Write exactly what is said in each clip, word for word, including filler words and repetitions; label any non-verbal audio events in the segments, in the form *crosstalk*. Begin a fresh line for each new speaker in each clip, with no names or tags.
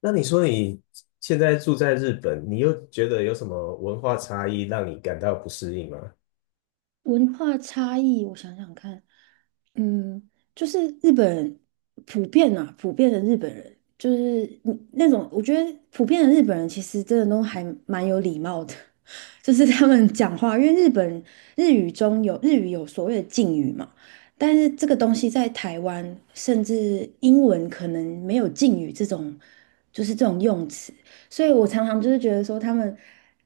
那你说你现在住在日本，你又觉得有什么文化差异让你感到不适应吗？
文化差异，我想想看，嗯，就是日本人普遍啊，普遍的日本人，就是嗯那种，我觉得普遍的日本人其实真的都还蛮有礼貌的，*laughs* 就是他们讲话，因为日本日语中有日语有所谓的敬语嘛，但是这个东西在台湾，甚至英文可能没有敬语这种，就是这种用词。所以我常常就是觉得说，他们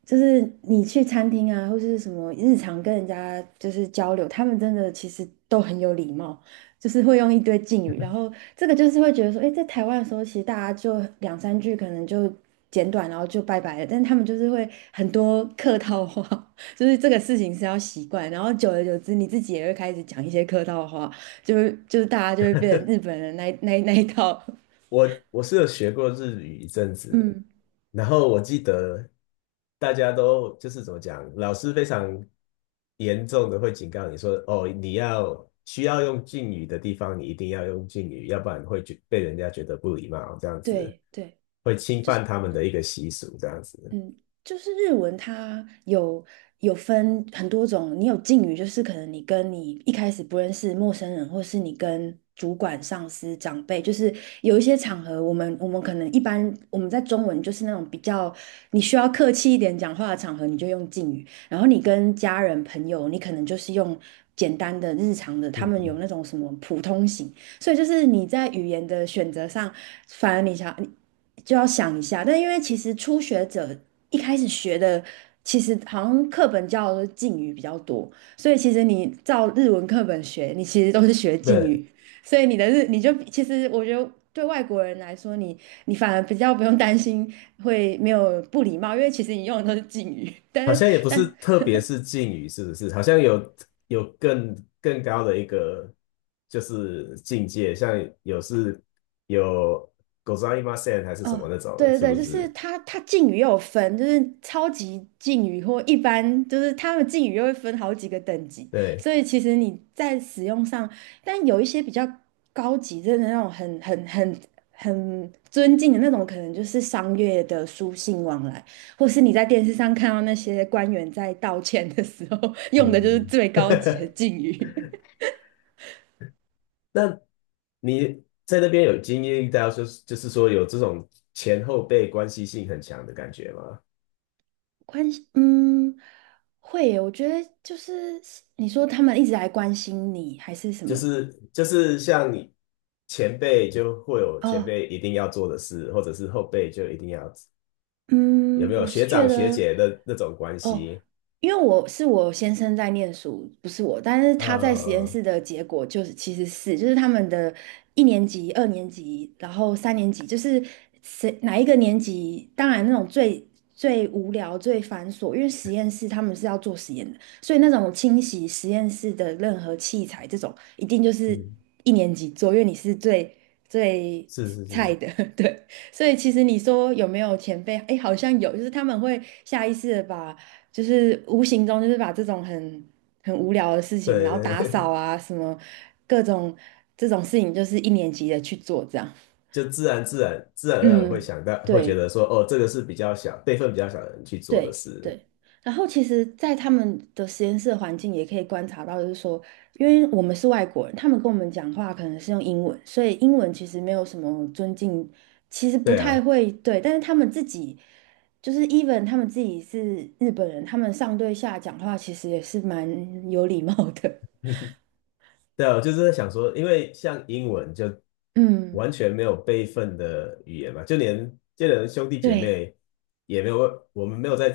就是你去餐厅啊，或是什么日常跟人家就是交流，他们真的其实都很有礼貌，就是会用一堆敬语。然后这个就是会觉得说，诶，在台湾的时候，其实大家就两三句可能就简短，然后就拜拜了。但他们就是会很多客套话，*laughs* 就是这个事情是要习惯。然后久而久之，你自己也会开始讲一些客套话，就是就是大家就会变成日本人那一那一那一套。*laughs*
我我是有学过日语一阵子，
嗯，
然后我记得大家都就是怎么讲，老师非常严重的会警告你说，哦，你要需要用敬语的地方，你一定要用敬语，要不然会觉被人家觉得不礼貌，这样子
对对。
会侵
就
犯
是。
他们的一个习俗，这样子。
嗯，就是日文它有有分很多种，你有敬语，就是可能你跟你一开始不认识陌生人，或是你跟主管、上司、长辈，就是有一些场合，我们我们可能一般我们在中文就是那种比较你需要客气一点讲话的场合，你就用敬语，然后你跟家人、朋友，你可能就是用简单的日常的，他
嗯
们有
嗯。
那种什么普通型。所以就是你在语言的选择上，反而你想你就要想一下。但因为其实初学者一开始学的，其实好像课本教的都是敬语比较多，所以其实你照日文课本学，你其实都是学敬
对，
语，所以你的日你就其实我觉得。对外国人来说，你你反而比较不用担心会没有不礼貌，因为其实你用的都是敬语。*laughs* 但
好
是
像也不是，
但
特别是敬语，是不是？好像有有更更高的一个就是境界，像有是有ございません还是什么
哦，
那种，
对对
是
对，
不
就是
是？
它，它敬语又有分，就是超级敬语或一般，就是他们敬语又会分好几个等级，
对。
所以其实你在使用上，但有一些比较高级，真的那种很很很很尊敬的那种，可能就是商业的书信往来，或是你在电视上看到那些官员在道歉的时候 *laughs* 用的就是
嗯。
最高级的
*laughs*
敬语。
那你在那边有经历到，就是就是说有这种前后辈关系性很强的感觉吗？
关心，嗯，会耶我觉得就是你说他们一直来关心你，还是什
就
么？
是就是像你前辈就会有前
哦，
辈一定要做的事，或者是后辈就一定要有
嗯，
没有
我是
学
觉
长学
得。
姐的那种关
哦，
系？
因为我是我先生在念书，不是我，但是他在实验
呃，
室的结果就是其实是就是他们的一年级、二年级，然后三年级，就是谁哪一个年级，当然那种最最无聊、最繁琐，因为实验室他们是要做实验的，所以那种清洗实验室的任何器材这种，一定就是
嗯，
一年级做，因为你是最最
是是
菜
是，
的，*laughs* 对。所以其实你说有没有前辈？哎，好像有，就是他们会下意识的把就是无形中就是把这种很很无聊的事情，
对
然后
对
打扫
对。
啊什么各种这种事情，就是一年级的去做这样。
*laughs* 就自然自然自然而然会
嗯，
想到，会觉
对。
得说，哦，这个是比较小辈分比较小的人去做的
对
事。
对，然后其实，在他们的实验室的环境也可以观察到，就是说，因为我们是外国人，他们跟我们讲话可能是用英文，所以英文其实没有什么尊敬，其实不
对啊。
太会对，但是他们自己就是 even 他们自己是日本人，他们上对下讲话其实也是蛮有礼貌的。
对啊，我就是在想说，因为像英文就
*laughs* 嗯，
完全没有辈分的语言嘛，就连就连兄弟姐
对
妹也没有，我们没有在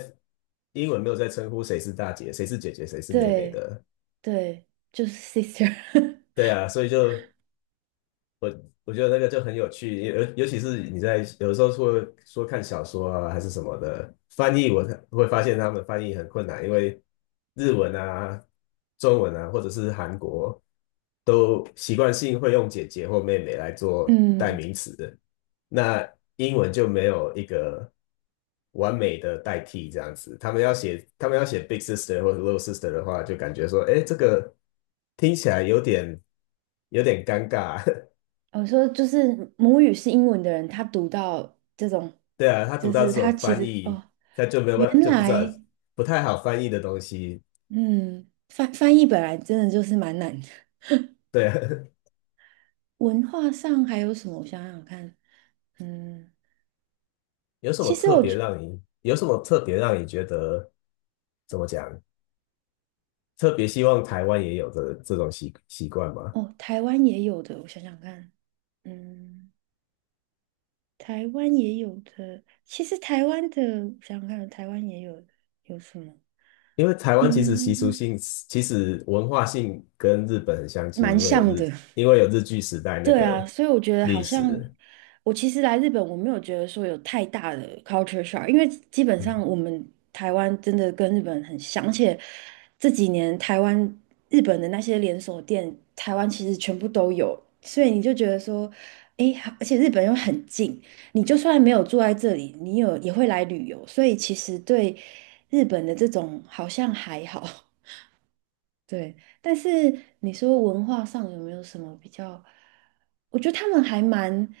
英文没有在称呼谁是大姐、谁是姐姐、谁是妹妹
对
的。
对，就是 sister，
对啊，所以就我我觉得那个就很有趣，尤尤其是你在有的时候说说看小说啊还是什么的翻译，我会发现他们翻译很困难，因为日文啊、中文啊，或者是韩国都习惯性会用姐姐或妹妹来
*laughs*
做代
嗯。
名词，那英文就没有一个完美的代替这样子。他们要写他们要写 big sister 或者 little sister 的话，就感觉说，哎，这个听起来有点有点尴尬。*laughs*
我说就是母语是英文的人，他读到这种，
对啊，他读
就
到
是
这
他
种
其
翻
实
译，
哦，
他就没有
原
办，就不知道
来
不太好翻译的东西。
嗯，翻翻译本来真的就是蛮难的。
对啊。
文化上还有什么？我想想看，嗯，
*laughs* 有什么
其实
特
我
别
觉
让你，有什么特别让你觉得怎么讲？特别希望台湾也有这这种习习惯吗？
哦，台湾也有的，我想想看，嗯，台湾也有的。其实台湾的，我想想看，台湾也有的有什么？
因为台湾其实习俗
嗯，
性，其实文化性跟日本很相近，
蛮
因为有
像
日，
的。
因为有日据时代那
对啊，
个
所以我觉得
历
好像
史。
我其实来日本，我没有觉得说有太大的 culture shock，因为基本
嗯
上我们台湾真的跟日本很像，而且这几年台湾日本的那些连锁店，台湾其实全部都有，所以你就觉得说，诶，好而且日本又很近，你就算没有住在这里，你有也会来旅游，所以其实对日本的这种好像还好。对，但是你说文化上有没有什么比较？我觉得他们还蛮，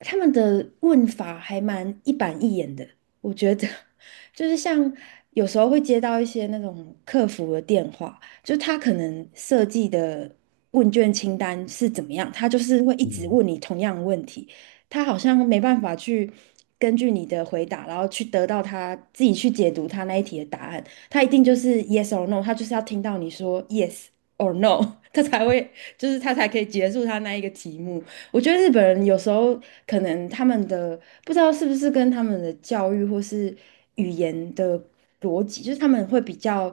他们的问法还蛮一板一眼的。我觉得 *laughs* 就是像有时候会接到一些那种客服的电话，就是他可能设计的问卷清单是怎么样，他就是会一直
嗯。
问你同样的问题，他好像没办法去根据你的回答，然后去得到他自己去解读他那一题的答案。他一定就是 yes or no，他就是要听到你说 yes or no，*laughs* 他才会，就是他才可以结束他那一个题目。我觉得日本人有时候可能他们的不知道是不是跟他们的教育或是语言的逻辑，就是他们会比较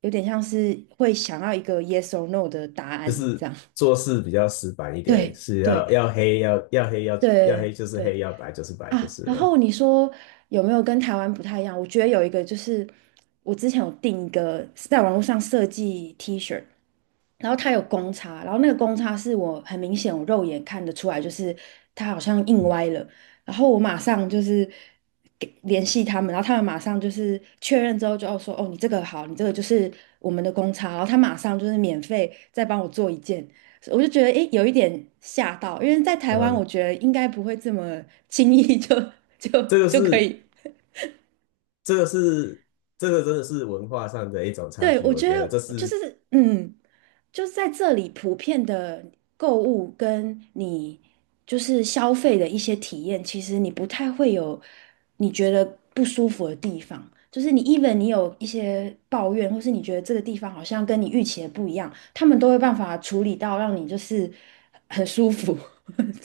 有点像是会想要一个 yes or no 的答
就
案
是
这样。
做事比较死板一
*laughs*
点，
对
是要
对
要黑要要黑要要黑
对
就是黑，
对。
要白就是白就
啊，
是
然
了。
后你说有没有跟台湾不太一样？我觉得有一个就是我之前有订一个是在网络上设计 T 恤，然后它有公差，然后那个公差是我很明显我肉眼看得出来，就是它好像印歪了，然后我马上就是给联系他们，然后他们马上就是确认之后就要说哦你这个好，你这个就是我们的公差，然后他马上就是免费再帮我做一件，我就觉得诶，有一点吓到，因为在台湾，
嗯，
我觉得应该不会这么 *laughs* 轻易就 *laughs* 就
这个
就可
是
以。
这个是这个真的是文化上的一种差
对，
距，
我
我
觉
觉得这
得就
是
是嗯，就是在这里普遍的购物跟你就是消费的一些体验，其实你不太会有你觉得不舒服的地方。就是你，even 你有一些抱怨，或是你觉得这个地方好像跟你预期的不一样，他们都会办法处理到让你就是很舒服。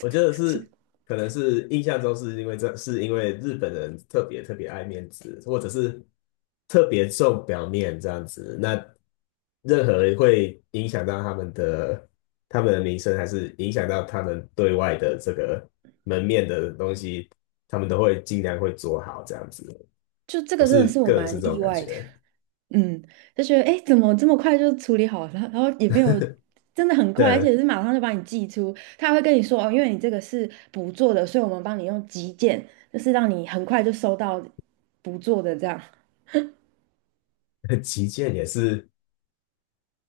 我觉 得是可能是印象中是因为这是因为日本人特别特别爱面子，或者是特别重表面这样子，那任何会影响到他们的他们的名声，还是影响到他们对外的这个门面的东西，他们都会尽量会做好这样子，
就这
我
个真
是
的是我
个人
蛮
是这
意
种感
外的，
觉。
嗯，就觉得哎，诶怎么这么快就处理好了？然后也没有真的很快，而且
的
是马上就把你寄出，他还会跟你说哦，因为你这个是补做的，所以我们帮你用急件，就是让你很快就收到补做的这样。
旗舰也是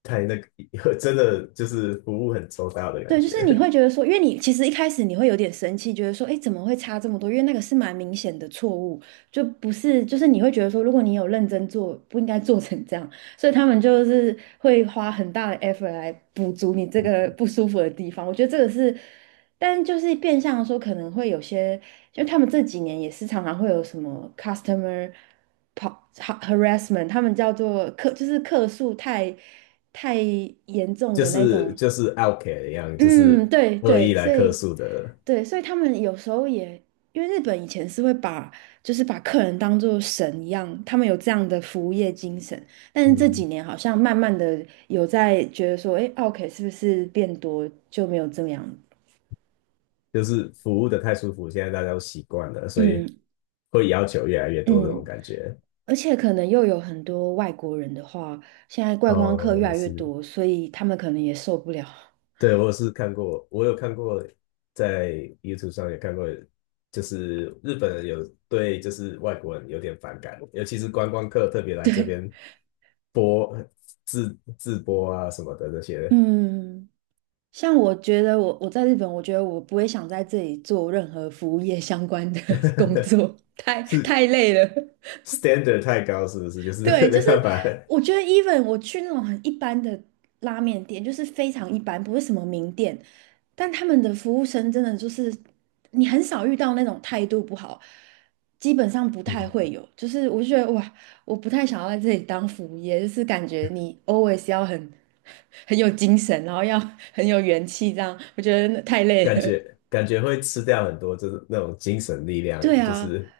太那个，*laughs* 真的就是服务很周到的感
对，就是你
觉。
会觉得说，因为你其实一开始你会有点生气，觉得说，哎，怎么会差这么多？因为那个是蛮明显的错误，就不是，就是你会觉得说，如果你有认真做，不应该做成这样。所以他们就是会花很大的 effort 来补足你这个不舒服的地方。我觉得这个是，但就是变相地说，可能会有些，就他们这几年也是常常会有什么 customer pa- ha- harassment，他们叫做客，就是客诉太太严
*laughs*
重
就
的那
是
种。
就是 Outcast 一样，就是
嗯，对
恶意
对，
来
所
客
以
诉的。
对，所以他们有时候也，因为日本以前是会把就是把客人当做神一样，他们有这样的服务业精神，但是这几
嗯，
年好像慢慢的有在觉得说，哎，OK 是不是变多就没有这么样？
就是服务的太舒服，现在大家都习惯了，所以
嗯
会要求越来越多这种
嗯，
感觉。
而且可能又有很多外国人的话，现在观光客
哦，
越
也
来越
是。
多，所以他们可能也受不了。
对，我是看过，我有看过，在 YouTube 上也看过，就是日本人有对就是外国人有点反感，尤其是观光客特别来这边播自自播啊什么的这些。
嗯。像我觉得我我在日本，我觉得我不会想在这里做任何服务业相关的 *laughs* 工
*laughs*
作，*laughs* 太
是
太累了。
standard 太高，是不是？就
对，
是 *laughs*
就
没
是
办法。
我觉得，even 我去那种很一般的拉面店，就是非常一般，不是什么名店，但他们的服务生真的就是你很少遇到那种态度不好，基本上不太
嗯，
会有。就是我就觉得哇，我不太想要在这里当服务业，就是感觉你 always 要很 *laughs* 很有精神，然后要很有元气，这样我觉得那太累
感
了。
觉感觉会吃掉很多，就是那种精神力
*laughs*
量，
对
就
啊，
是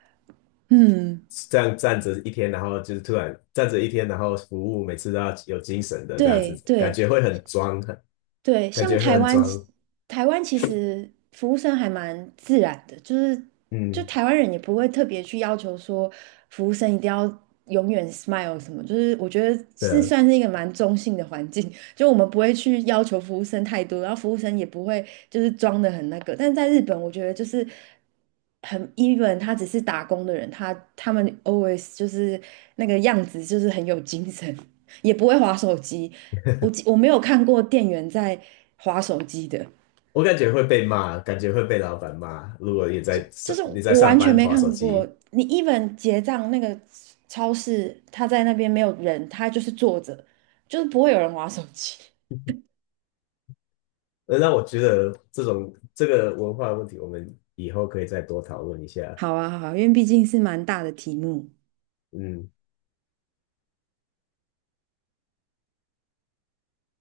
嗯，
这样站着一天，然后就是突然站着一天，然后服务每次都要有精神的这样子，
对
感
对。
觉会很装，很
对，
感
像
觉会
台
很
湾其，
装。
台湾其实服务生还蛮自然的，就是就
嗯，
台湾人也不会特别去要求说服务生一定要永远 smile 什么，就是我觉得
对
是
啊，
算是一个蛮中性的环境，*laughs* 就我们不会去要求服务生太多，然后服务生也不会就是装的很那个，但在日本，我觉得就是很 even，他只是打工的人，他他们 always 就是那个样子，就是很有精神。也不会划手机。我记我没有看过店员在划手机的，
我感觉会被骂，感觉会被老板骂。如果你在上
就是
你在
我
上
完全
班
没
划手
看过。
机，
你 even 结账那个超市，他在那边没有人，他就是坐着，就是不会有人划手机。*laughs*
呃那我觉得这种这个文化问题，我们以后可以再多讨论一下。
好啊，好啊，因为毕竟是蛮大的题目。
嗯。